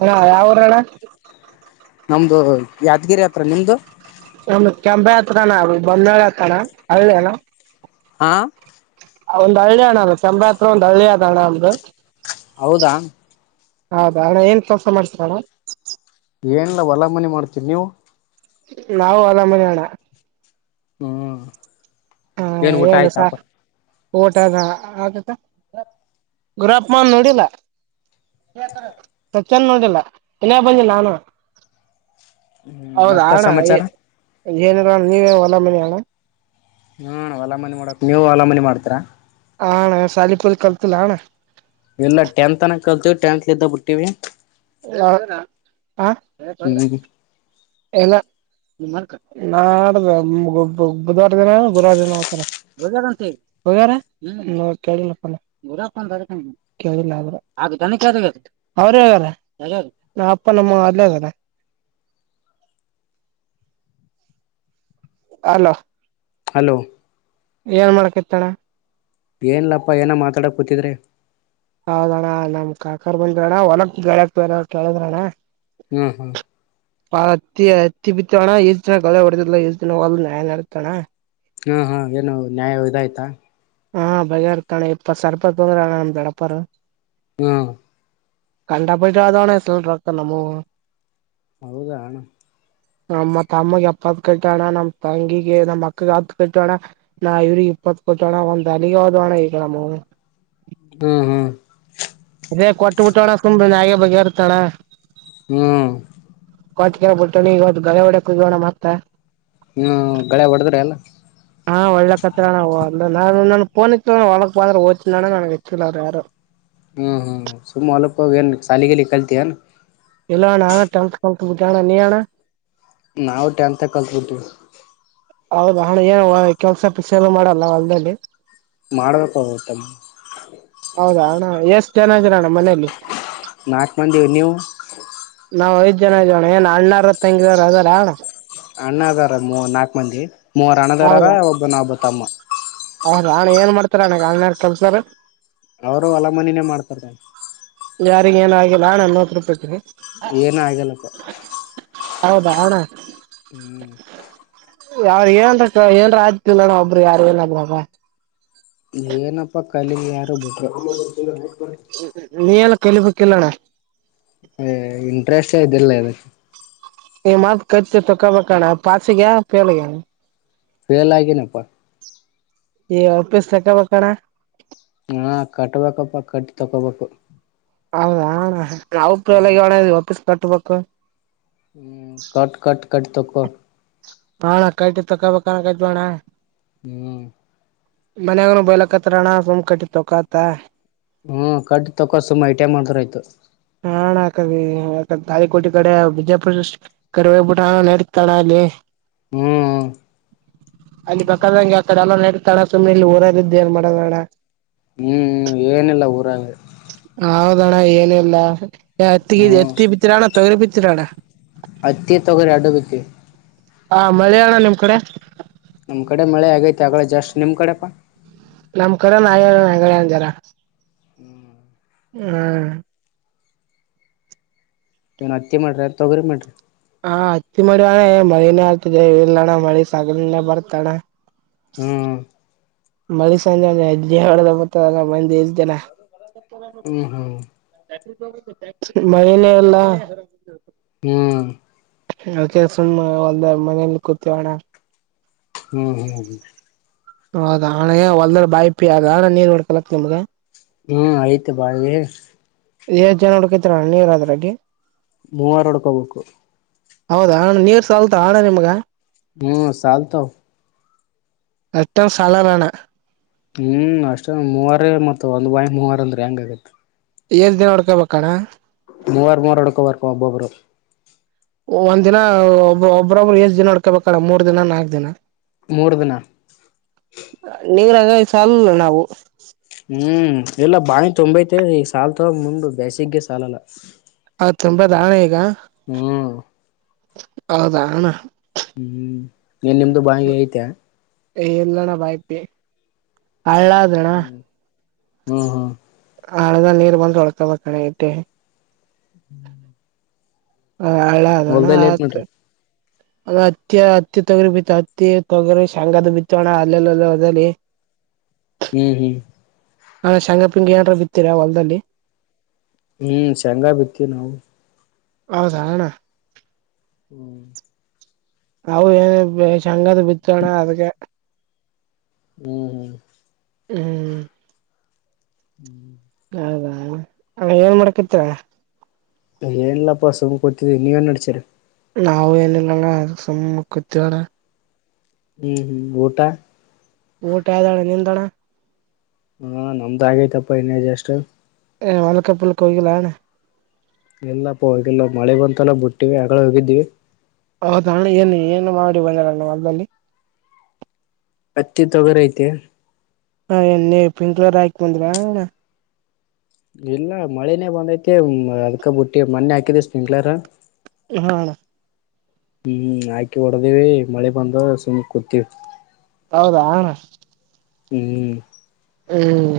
ಹ ಯಾವಊರ ಅಣ್ಣ. ನಮ್ದು ಯಾದಗಿರಿ ಹತ್ರ ನಿಮ್ದು. ಒ ಕೆಪೆ ಹತ್ರನ ಅದು ಬನ್ನಾಳ ಹತನ ಹಳ್ಳೇನ. ಹಾ. ಒಂದು ಹಳ್ಳಿ ಹಣ್ಣ ಅ ಚ್ರಾತ್ರ ಒಂದ್ ಹಳ್ಳಿಯ ಆದಣ ಅಮ್ದು. ಹೌದಾ. ಹೌದಾ ಅ ಏನು ತೋಸ ಮಾಡ್ತೀರ ಮೇಡ್. ಏನಿಲ್ಲಲ್ಲ ಹೊಲ ಮನೆ ಮಾಡ್ತೀರಿ ನೀವು. ನಾವು ಅಲಾಮನೆ ಅಣ್ಣ. ಹ್ಮ್. ಹಾ ಏನ್ ಊಟ ಹೇಳಏನು ಸಾ. ಆಯ್ತಾಪ ಓಟ ಅದ ಆತಾ ಗುರಪ್ಪನ್ ನೋಡಿಲ್ಲ. ಸಚ್ಚನ್ ನೋಡಿಲ್ಲ ಇನ್ನೇ ಬಂದ ನಾನು. ಹ್ಮ್ ಹೌದ ಮತ್ತ ಅಣ್ಣ ಸಮಾಚಾರ ಏನರ ನೀವೇ ಹೊಲ ಮನಿ ಅಣ. ಹಾ ಹೊಲ ಮನೆಿ ಮಾಡಕ್ ನೀವು ಹೊಲ ಮನಿ ಮಾಡ್ತರಾ. ಹಣ ಸಾಲಿಪುರಿ ಕಲ್ತಿಲ್ಲ ಹಣ್ಣ. ಇಲ್ಲ ಟೆತ್ನ ಕಲ್ತವಿ ಟೆಂತ್ ಇದ್ದ ಬಿಟ್ಟಿವವಿ. ಯ ಹ. ಹ್ಮ್ ಎಲ್ಲ ನಾ ಬುಧವಾರ ದಿನ ಗುರುವಾರ ದಿನ ಹತರ ಹೋಗ ಅಂತ ಹಗ ಕೇಳಿಲ್ಲಪ್ಪ ೇಳಿಲ್ಲ್ರ ಅವ್ರ ಅಪ್ಪ ನಮ್ಮ ಅದಲೇ ಆಗಾರ ಅಲೋ ಹಲೋ ಏನ್ ಮಾಡ್ಕತ್ತಳ ಏನ್ಲಪ್ಪ ಏನೋ ಮಾತಾಕ್ ಕೂತಿದ್ರಿ ಹೌದಣ್ಣ ನಮ್ ಕಾಕರ್ ಬಂದ್ರ ಅಣ್ಣ ಒಲಕ್ ಳಕ್ ಬನ ಕೇಳಿದ್ರಣ್ಣ ಹ್ಮ್ ಹ್ಮ ಪಾ ಅತ್ತಿ ಹತ್ತಿ ಬಿತ್ತವಣ್ಣ ಈಷ್ಟ್ ದಿನ ಗಳ ಹೊಡೆದಿಲ್ಲಾ ಈಷ್ಟ್ ದಿನ ಹೋಗಲ್ನ್ಾಯ ನಡತಾನಣ ಹಾಂ ಹಾಂ ಏನು ನ್ಯಾಯ ಇದ ಆಯ್ತಾ ಹಾ ಬಗೆರ್ತಾನೆ ಇಪ್ಪತ್ ಸರ್ಪ ತೋಂದ್ರ ನಮ್ದ ದಡಪರು ಹ್ಮ್ ಕಂಡ [unintelligible] ಡಾಕ್ಟರ್ ನಮ್ಮವು. ಹೌದ ನಮ್ಮ ತಮ್ಮಗೆ ಎಪ್ಪತ್ ಕಟ್ಟೋಣ ನಮ್ಮ್ ತಂಗಿಗೆ ನಮ್ಮ್ ಅಕ್ಕಗೆ ಹತ್ ಕಟ್ಟೋಣ ನಾ ಇವ್ರಿಗೆ ಇಪ್ಪತ್ ಕೊಟೋಣ ಒಂದ ಹಾಲಿಗೆ ಹೊಡುವಮ್ಮ ನಮ್ಮವು ಹ್ಮ್ ಹ್ಮ್ ಏ ಕೊಟ್ಟ್ಬುಟ್ಟೋಡ ನ್ಯಾಯ ಬಗೆ ಇರ್ತಾಳ. ಹ್ಮ್ ಕಟ್ ಕೆ ಬಿಟ್ಟೋ ಈ ಗಡ ಒಡೆ ಕುಗೋಣ ಮತ್ತ ಹ್ಮ್ ಗಳೆ ಹೊಡದ್ರೆ ಅಲ್ಲ ಹಾ ಒಳ್ಳೆ ಹತ್ರವು ಅ್ರ ನಾನು ನನ್ಫೋನಿ ಒಳಕ್ ಬಂದ್ರ ದ್ಿಲ್ಲ ನನ್ಗ್ ಎಚ್ಚಿಲ್ಲ ಅವರು ಯಾರು ಹ್ಮು ಹೂ ಸುಮ್ಮ್ ಹೊಲಕ್ಕ ಹೋಗ ಏನು ಶಾಲಿಗಿಲಿ ಕಲ್ತಿಯ ಏನು ಇಲ್ಲಣ ನೀ ಆಣ್ಣ ನಾವು ಟೆಂತ್ ಕಲ್ಬಿಡ್ತೀವಿ ಹೌದ ಹಣ ಏನು ಕೆಲ್ಸ ಪಿಸ ಎಲ್ಲ ಮಾಡಲ್ಲ ಹೊಲ್ಲ್ಲಿ ಮಾಡ್ಬೇಕು ತಮ್ಮ ಹೌದಾ ಅಣ್ಣ ಎಷ್ಟು ಚೆನನ್ನ ಇದೀರ ಅಣ್ಣ ಮನೆಯಲ್ಲಿ ನಾಕ್ ಮಂದೀವೀ ನೀವು? ನಾವ್ ಐದ್ ಜನ ಇದ್ದೀವಣ ಏನ್ ಅಣ್ಣಾರು ತಂಗಿಯರದಾರ. ಅಣ್ಣ ಅದಾರ ಮೂವರ್ ನಾಲ್ಕ್ಮಂದಿ ಮೂವರ್ ಅಣ್ಣದಾರಾರ ಒಬ್ಬನ ಒಬ್ಬ ತಮ್ಮ. ಹೌ ಆಣ ಏನ್ ಮಾಡ್ತಾರ ನನಗ ಅನ್ಯಾರ ಕೆಲ್ಸಾರು. ಅವರು ಹೊಲಮನಿನೇ ಮಾಡ್ತಾರೆ ಯಾರಿಗ ಏನೂ ಆಗಿಲ್ಲ ನಾನು ಹೋಗ್ಬಿಟ್ ಬರ್ತೀನಿ. ಏನಾಗಲ್ಲ ಹೌದಾ ಅಣ್ಣ. ಹ್ಮ್ ಯಾವ್ರ ಏನಂದ್ರ ಏನಾರ್ ಅಯ್ತುದಿಲ್ಲಣ ಒಬ್ರು ಯಾರೂ ಇಲ್ಲದ್ರಾಗ. ಏನಪ್ಪಾ ಕಲೀಲಿ [unintelligible] ನೀ ಎಲ್ಲ ಕಲಿಬೇಕು ಇಲ್ಲಣ್ಣ ಏ ಇಂಟ್ರೆಸ್ಟೇ ಇದಿಲ್ಲ ರೀ. ಈ ಮತ್ ಕರ್ಚ್ಚ ತಕೋಬೇಕಣ್ಣ ಪಾಸಿಗ್ಯಾವ್ ಫೇಲಾಗ್ಯಾವ್. ಫೇಲ್ ಆಗಿನಪ್ಪ. ಈ ಆಫೀಸ್ [unintelligible] ಹಾ ಕಟ್ಬೇಕಪ್ಪ ಕಟ್ಟ್ ತಕೋಬೇಕು. ಹೌದ ಅಣ್ಣ ಯಾವು ಫೇಲ್ ಹ್ಮ್ ಆಗಿವಿ ವಾಪೀಸ್ ಕಟ್ಬೇಕು. ಹ್ಮ್ ಕಟ್ ಕಟ್ ಕಟ್ ತಕೊ. ಆ ಅಣ್ಣ ಕೈಟಿ ತಕೋಬೇಕು ಅಂತ ಅನ್ಕೊಂತೀವಿ ಅಣ್ಣ ಹ್ಮ್ ಮನೆಯವ್ರು ಬಯಲಕತ್ತಣ್ಣ ಸುಮ್ ಕಡ್ಡಿ ತಕತ. ಹ್ಮ ಕಟ್ಟ್ ತೊಕೋ ಸುಮ್ಮ ಐ ಟಿ ಐ ಮಾಡ್ದ್ರ ಆಯ್ತು. ಹಾಣ ಕಲೀ ಅತಗ್ ತಾಲಿಕೋಟೆ ಕಡೆ ವಿಜಾಪುರ ಡಿಸ್ಟಿ ಕರ್ಬೇವ್ [unintelligible] ತಡ ಆಗ್ಲಿ. ಹ್ಮ್ ಅಲ್ಲಿ ಬೇಕಾದಂಗೆ ಹೇಳ್ತಾರೆ ಆಮೇಲ್ [unintelligible] ಸುಮ್ಮನೆ ಇಲ್ಲಿ ಊರ ಇದ್ದ ಏನ್ ಮಾಡದಣ. ಹ್ಮ್ ಏನಿಲ್ಲ ಊರಾಗ. ಹೌದಣ್ಣ ಏನಿಲ್ಲ ಹ್ಮ್ ಹತ್ತಿ ಬಿತ್ತೀರಣ್ಣ ತೊಗರಿ ಬಿತ್ತೀರಣ್ಣ? ಅತ್ತಿ ತೋಗರಿ ಎರಡು ಬಿತ್ತಿ ಹಾ ಮಳೀಯಣ ನಿಮ್ ಕಡೆ? ನಮ್ ಕಡೆ ಮಳೆ ಆಗೈತಿ ಆಗಲ ಜಸ್ಟ್ ನಿಮ್ ಕಡೆ ಪಾ? ನಮ್ ಕಡೆ [unintelligible] [unintelligible] ಹ್ಮ ವನು ಹೆ ಮಾಡಿರಿ ಅಂತ ತಗರಿ ಮಾಡ್ರರಿ ಹಾ ಹತ್ತಿ ಮ ಅಣ್ಣ ಮಳನೇ ಆಗ್ತದೆ ಇಲ್ಲ ಅಣ್ಣ ಮಳಿ ಸಗಣೇ ಬರ್ತಣ್ಣ ಹ್ಮ್ ಮಳಿ ಸಂಜೆಜತ ಮಂದ ಜನ ಹ್ಮ್ ಹ್ಮ್ ಮಹನ ಎಲ್ಲ ಹ್ಮ್ ಅಕ ಸುಣ್ಮ ಒಲ್ದ ಮನೇಲಿ ಕೂತಿೋಣ್ಣ ಹ್ಮ್ ಹ್ಮ್ ಹ್ಮ್ ಹೌದಾ ಹಣ ಹೊಲ್ದ ಬಾಯಪಿ ಅಗ ಹಣ್ಣ ನೀರ್ ಹೊಡ್ಕಲಕ್ ನಿಮ್ಗ ಹ್ಮ್ ಆಯ್ತು ಬಾಳಿಗೆ ಏಷ್ಟ್ ಜನ ಹುಡುಕತ್ರ ನೀರ್ ಅದ್ರೆ ಮೂವರ್ ಒಡ್ಕೋಬೇಕು ಹೌದಾ ಹಣ ನೀರ್ ಸಲ್ತಾ ಹಣ್ಣ ನಿಮ್ಗ ಹ್ಮ್ ಚಲ್ತ ಟಮ ಸಾಲರಣ ಹ್ಮ್ ಅಷ್ಟ ಮೂವಾರ ಮತ್ತ ಒಂದು ಬಾಯಿ ಮೂವಾರ ಅಂದ್ರೆ ಹೆಂಗ ಆತ್ತೆ ಎಏಷ್ಟ ದಿನ ನಡ್ಕೊಬೇಕಣ ಮೂವರ್ ಮೂರು ಅಡುಕ ಬರ್ ಒಬ್ಬಬ್ರು ಒಂದ ದಿನ ಒಬ್ ಒಬ್ಬ್ರೊಬ್ಬರು ಎಷ್ಟ್ ದಿನ ಹಡ್ಕೋಬೇಕಲ್ಲ ಮೂರ್ ದಿನ ನಾಕ್ ದಿನ ಮೂರು ದಿನ ನೀರಂಗ ಸ ಅಲ್ಲ ನಾವು ಹ್ಮ್ ಇಲ್ಲ ಬಾಣಿ ತೊಂಬೈತೆ ಈಗ ಸಾಲ ತಗ ಮುಂಡು ಬೇಸಿಗೆಗೆ ಸಾಲಲ್ಲ ಅ್ ತುಂಬಾ ದಾಳೆ ಈಗ ಹ್ಮ್ ಹೌದಾ ಹಣ ಹ್ಮ್ ಹ್ಮ್ ನೀನ್ ನಿಮ್ದು ಬಾಯಿಗೆ ಐತೆ ಎಲ್ಲಣ ಬಾಯ್ತಿ ಹ ಹ್ಮ ಹ್ಮ್ ಹ್ಮ್ ಹಳಲ್ ನೀರ್ ಬಂದ್ ಹೊೊಳ್ಕಬೇಕ ಕಣೆ ಐತೆ ಹ್ಮ್ ಹ ಹಳೆ ಅದಣ ಏನ್ ಆಯತ ಮಾಡ್ರಿ ಅಲ್ಲ ಹತ್ತಿ ಹತ್ತಿ ತೊಗರಿಿ ಬಿತ್ತ ಹತ್ತಿ ತೊಗರಿಿ ಶೆಂಗದ ಬಿತ್ತ ಅಣ್ಣ ಅಲ್ಲೆಲ್ಲಲ್ಲ ಹದಲಿ ಹ್ಮ್ ಹ್ಮ್ ಹಾ ಶೇಂಗಾಪಿಂಗಿ ಏನಾರ ಬಿತ್ತೀರಾ ಹೊಲ್ದಲ್ಲಿ ಹ್ಮ್ ಶೆಂಗ ಬಿತಿ ನಾವು ಹೌ ಸಣ ಹ್ಮ್ ಅವು ಏನ ಶಂಗದ ಬಿತ್ತೋಣ್ಣ ಅದ್ಕ್ಕೆ ಹ್ಮ್ ಹ್ಮ್ ಹ್ಮ್ ಹ್ಮ್ ಹೌದಾ ಆ ಏನ್ ಮಾಡಕತ್ತೀರ ಏನಿಲ್ಲಾಪ್ಪಾ ಸುಮ್ ಕತಿದ್ದೀ ನೀವ ನ್ ನಡಚೀರಿ ನಾವು ಏನಿಲ್ಲಣ ಅದ ಸುಮ್ಮ ಕೂತವಳ ಹ್ಮ್ ಹ್ಮ್ ಊಟಾ ಊಟ ಆ್ದಣ್ಣ ನಿಂತಣ ಹಾ ನಮ್ದ ಆಗೈತಪ್ಪ ಇನ್ನೇಜಸ್ಟ್ ಏ್ ಮಲ್ಕ ಪುಲ್ಕ ಹೋಗಲಣ ಎಲ್ಲಪ್ಪ ಹೋಗಲ್ಲ ಮಳೆ ಬಂತಲ್ಲ ಬಿಟ್ಟಿವವಿ ಆ ಹೋಗಿದ್ವಿ ಹೌದಣ್ಣ ಏನು ಏನು ಮಾಡಿ ಒಂದರಣ ಮದಲ್ಲಿ ಪತ್ತಿ ತೊಗರ ಐತೆ ಹಾ ಎ ನೀ್ ಪಿಂಕ್ ಕಲರ್ ಹಾಕ ಬಂದ್ರಾಣ್ಣ ಇಲ್ಲ ಮಳೆ ನೇ ಬಂದೈತಿ ಅದ್ಕ ಬಿಟ್ಟಿ ಮೊೆ ಹಾಕಿದ ತಿಂಗಳಾರ ಹ ಹ್ಮ್ ಆಾಕಿ ಹೊಡದಿವವಿ ಮಳೆ ಬಂದ ಸುಮಮ್ಮ್ ಕೂತೀವಿ ಹೌದಾ ಹ್ಮ್ ಹ್ಮ್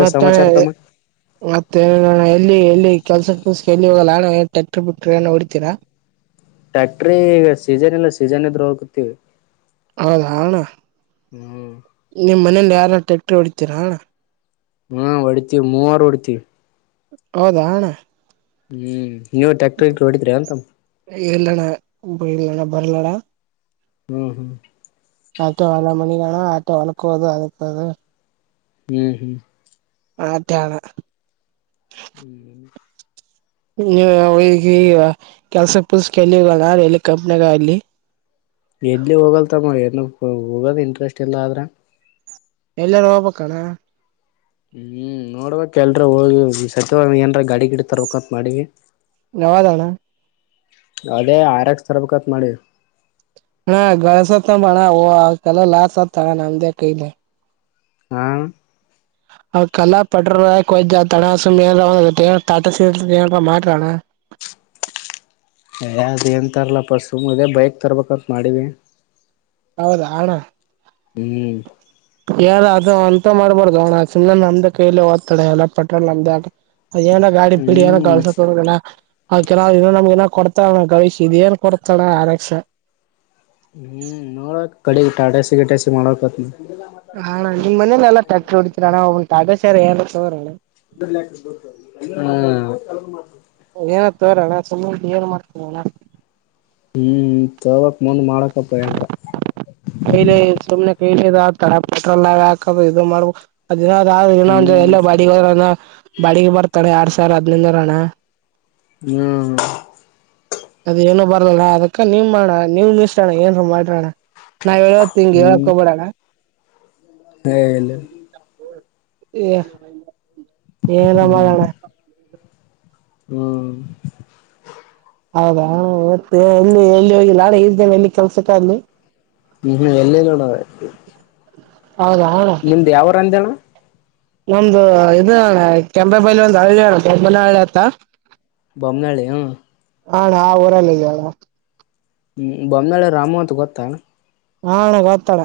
ಮತ್ತೆ ಸಮಾಚಾರ ತಮ್ಮ ಮತ್ತೆ ನ ಎಲ್ಲಿ ಎಲ್ಲಿ ಕೆಲ್ಸ ಕಲ್ಸ ಎಲ್ಲಿ ಹೋಗಲ್ಲ ನ ಟ್ಯಾಕ್ಟರ್ ಬಿಟ್ರರ್ ಏ ಹೊಡಿತೀರಾ ಟ್ಯಾಕ್ಟ್ರಿ ಈಗ ಸೀಸನ್ ಇಲ್ಲ ಸೀಸನ್ ಇದ್ರರು ಹೋಗುತ್ತವಿ ಹೌದ ಹಣ ಹ್ಮ್ ನಿಮ್ಮ್ನೇಲಿ ಯಾರು ಟ್ರ್ಯಾಕ್ಟರ್ ಹೊಡಿತೀರಾ್ಣ ಹ್ಮ ಹೊಡ್ತೀವಿ ಮೂವಾರ ಹೊಡ್ಿತೀವಿ ಹೌದಾ ಹಣ್ಣ ಹ್ಮ್ ನೀವು ಟ್ಯಾಕ್ಟರ್ ಹೊಡಿದ್ರರಿ ಅಂತ ಇಲ್ಲಣ್ಣ ಇಲ್ಲಣ್ಣ ಬರ್ಲೋಣ ಹ್ಮ್ ಹ್ಮ್ ಆಟೋ ಅಲ ಮಣಿಗೆಣ ಆಟೋ ಅಳಕೋದು ಅಳಕೋದು ಹ್ಮ್ ಹ್ಮ್ ಆತ್ತಾನ ಹ್ಮ ನೀ ಈಗ ಕೆಲ್ಸ ಪೂಲ್ಸಕಲ್ಲಿ ಎಲ್ಲಿ ಕಂಪ್ನಿಗ ಅಲ್ಲಿ ಎಲ್ಲಿ ಹೋಗಲ್ತಮ್ಮ ಏನ ಹೋಗೋದ ಇಂಟ್ರೆಸ್ಟ್ ಇಲ್ಲ ಆದ್ರೆ ಎಲ್ಲಾರು ಹೋಗ್ಬಣ್ಣ ಹ್ಮ್ ನೋಡ್ಬೇಕಕ್ ಎಲ್ರ ಹೋಗಿ ಸತ್ಯವಾಗಿ ಏನ್ರ ಗಾಡಿ ಗಿಡ ತರ್ಬೇಕಂತತ್ ಮಾಡಿವಿ ನವದಣ ಅದೇ ಆರ ಎಕ್ಸ್ ತರಬೇಕತ್ ಮಾಡಿ ಹಾ ಗಳಸಣ ಕ ಲಾಸ್ ಸಾ ತ ನದ ಕಲ ಹಾ ಅವ ಕಲ್ಲಾ ಪಟ್ರ ತಣ ಸು ತಾಟ ಮಾೋಣ ಅದು ಏನುಂತರಲ್ಲ ಪರ್ಸು ಮುದೇ ಬೈಕ್ ತರ್ಬೇಕಂತ ಮಾಡೀಿ ಹೌದಾ ಹಣ ಹ್ಮ್ ಯಾರ ಅದು ಅಂತ ಮಾಡ್ಬಾರ್ದ್ ಅವ್ನ ಸಮ್ನೆ ನಮ್ದ ಕೈಯ ಓದ್ತಾಳ ಎಲ್ಲ ಪಟ್ರೋಲ್ ನಮ್ದೇ ಆ ಅದ ಏನ ಗಾಡಿ ಪೀಡಿ ಏನ ಹ್ಮ್ ಕಳ್ಸ. ಕೆಲ್ ನಮ್ಗೆ ಕೊಡ್ತಣ ಗವಿಶ್ ಇದ ಏನ್ ಕೊಡ್ತ ಆರ್ ಎಕ್ಸ್. ಹ್ಮ್ ನೋಡಕ್ ಕಡೆ ಟಾಟಸಿ ಗಟಸಿ ಮಾಡಕತ್. ಹಾ ನಿಮ್ಮ ಮನೇಲ್ಲ ಟ್ಯಾಕ್ಟರ್ ಹಡತೀರಣ್ಣ ಒಓ ತಟಗಾ ಏನ ತಗೋರಣ. [inaudible] ಅದ ಏನ ತೋರೋಣ್ಣ ಸುಮ್ಮಂ ಏನ್ ಮಾಡ್ತೀನೋಣ್ಣ. ಹ್ಮ್ ತಗಕ್ ಮುಂದ್ ಮಾಡಕಪ್ಪ ಏನ್ರ. ಕೈಲೆ ಸುಮ್ನೆ ಕೈಲಿ ಇದು ಆತರ ಪೆಟ್ರೋಲ್ ಹಾಕ ಇದು ಮಾಡ್. ಅದಿನದ ದಿನಂದ ಹ್ಮ್ ಎಲ್ಲ ಬಳಗ್ ಹೋದ ಬಳಗ್ ಬರ್ತಾನೆ ಯಾರ್ಡ್ ಸಾವಿ ಅದ್ಂದರಾನ. ಹ್ಮ್ ಅದ ಏನನು ಬರಲಾರ ಅದಕ್ಕ ನೀಮ್ ಮಾಡೋ ನೀವ್ ನಿಷ್ಟಣ ಏನ್ ಮಾಡ್ರಣ್ಣ. ನಾವ್ ಹೇಳೋ ತಿಂಗೆ ಹೇಳಕ್ ಹೋಗಬೇಡ. ಎ ಇಲ್ಲ ಏರ ಹ್ಮ್ ಮಾಡಣ. ಹ್ಮ್ ಹೌದಾ ಮತ್ತೆ ಎಲ್ಲಿ ಎಲ್ಲಿ ಹೋಗಿಲ್ಲ ನ ಎಲ್ಲಿ ಕೆಲ್ಸಕ್ಕ ಅಲ್ಲಿ. ಹ್ಮ್ ಎಲ್ಲೆಲ್ಲೋಡ್. ಹೌದಾ ನಿಮ್ದ ಯಾವ ರ ಅಂದೇ ಅಣ. ನಮ್ದು ಇದು ಕೆಂಪೆ ಬೈಲು. ಳ ಬನ್ನವ ತ ಬೊಮ್ಮನಳ್ಳಿ ಹ್ಮ ಅಣ ಉರುಳಿಡಿವನಾ. ಹ್ಮ್ ಬೊನಾಳೆ ರಾಮು ಅಂತ ಗೊತ್ತಾ. ಹ ಅಣ ಗೊತ್ತಣ.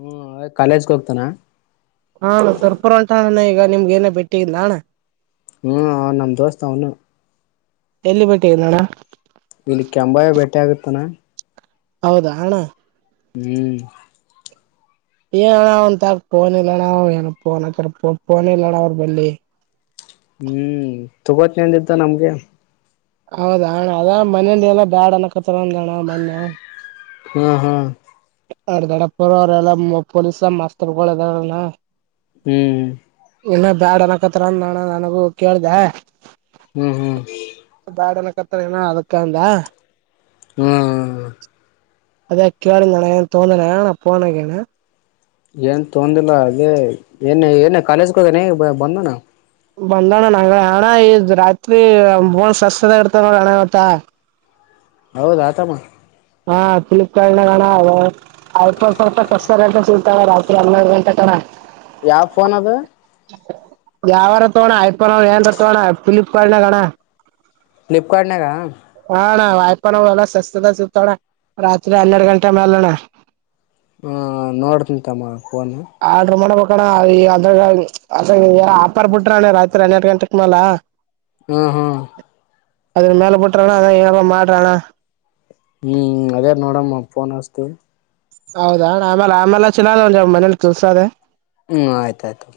ಹ್ಮ್ ಕಾಲೇಜ್ಗೆ ಹೋಗ್ತನ. ಹಾ ಸರ್ಪುರ್ ಉಂಟಣ ಈಗ ನಿಮ್ಗ ಏನ ಬೆಟ್ಟಿಗಿಂದಣ್ಣ. ಹ್ಮ್ ನಮ ದೋಸ್ತ್ ಅವನೆ. ಎಲ್ಲಿ ಪಟ್ಟಿನಣ. ಇಲ್ಲಿ ಕೆಂಬಾಯ ಬ ಬೆಟ್ಟೆ ಆಗತ್ತನಾ. ಹೌದಾ ಅಣ್ಣ ಹ್ಮ್ ಏನ ಒಂತ ಫೋನ್ ಇಲ್ಲಣ್ಣ ಏನ ಪೋನ್ ಹತ್ತ ಫೋನ್ ಇಲ್ಲಣ್ಣ ಅವ್ರ ಬೆಲೀ. ಹ್ಮ್ ತಗೊತಿ ಅಂದ್ದಿದ್ನ ನಮ್ಗೆ. ಹೌದಣ ಅದ ಮನಲಿ ಎಲ್ಲ ಬ್ಯಾಡ ಅಣಕತ್ತ ಅಂದ ಅಣ್ಣ ಮೊನ್ನೆ. ಹ್ಮ ಹ್ಮ ಅರ್ ದೊಡ್ಡಪ್ಪ ಅವ್ರಲ್ಲ ಪೊಲೀಸ ಮಾಸ್ತರ್ ಗುಲದಾರನ. ಹ್ಮ್ ಇನ್ನ ಬ್ಯಾಡ ಅನಕತ್ರ ನ ನನಗು ಕೇಳ್ದೆ. ಹ್ಮ್ ಹ್ಮ್ ಬ್ಯಾಡನಕತ್ತ ಏನೋ ಅದಕ್ಕಂದ. ಹ್ಮ ಹ್ಮ್ ಹ್ಮ್ ಅದೆ ಕೇಳ್ದೆ ಅಣ ಏನ್ ತಗೊಂಣ ನಣ ಟೊಪ್ಪಿಗೆ ಅಣ. ಏನ್ ತೊಂದಿಲ್ಲ ಅದೇ ಏನ್ ಏನ ಕಾಲೇಜ್ಗ ಹೋಗನೆ ಬಂದನ. ಬಂದಣ್ಣ ನಂಗ ಹಣ್ಣ ಈ್ ರಾತ್ರಿ ಬೋನ್ ಸಸದ ಇರ್ತ ನೋಡ ಅಣ್ಣ ಮತ್ತ. ಹೌದ ಆತಮ್ಮ ಹಾ ಫ್ಲಿಪ್ಕಾರ್ ನ ಗಣ ಐಫೋನ್ ಸವಲ್ಪ ಕಷ್ಟ ಕ ಸಿಲ್ತ. ಹನ್ನೆರಡು ಗಂಟೆ ಕಣ. ಯಾವ ಫೋನ್ ಅದು. ಯಾವಾರ ತಗೋಣ ಐಫೋನ್ ಅವ ಏನ್ ತಗಣ ಫ್ಲಿಪ್ಕಾರ್ಟ್ ನಾಗಣ್ಣ. ಫ್ಲಿಪ್ಕಾರ್ಟ್ನಾಗಾ. ಹಾ ನ ವಾಯಪನಲ್ಲ ಸ್ವಸ್ತ ೋಡ ರತ್ರಿ ಹನ್ನೆಡ್ ಗಂಟೆ ಮೆಲಣ. ಹ ನೋಡ್ತಂತಮ್ಮ ಫೋನ್ ಆರ್ಡ್ರ ಮಾಡಬೇಕಣ ಅ ಅಂದ್ರ ಅದ ಆಪರ್ ಬಿಟ್ರಾನ್ಣ ರಾತ್ರಿ ಹನ್ನೆರಡು ಗಂಟೆಕ್ ಮೇಾಲ ಹ್ಮ್ ಹ್ಮ್ ಅದ್ರ ಮೇಲೆ ಬಿಟ್ರಣ ಅದ ಏನಾರ ಮಾಡ್ರಣ ಹ್ಞೂ ಅದೇ ನೋಡಮ್ಮ ಫೋನ್ ಹಸ್ತೀವಿ ಹೌದಾ ಆಮೇಲೆ ಆಮೇಲೆ ಚಲ ಮನೇಲಿ ಕೆಲಸದೆ ಹ್ಮ್ ಆಯ್ತಾಯ್ತು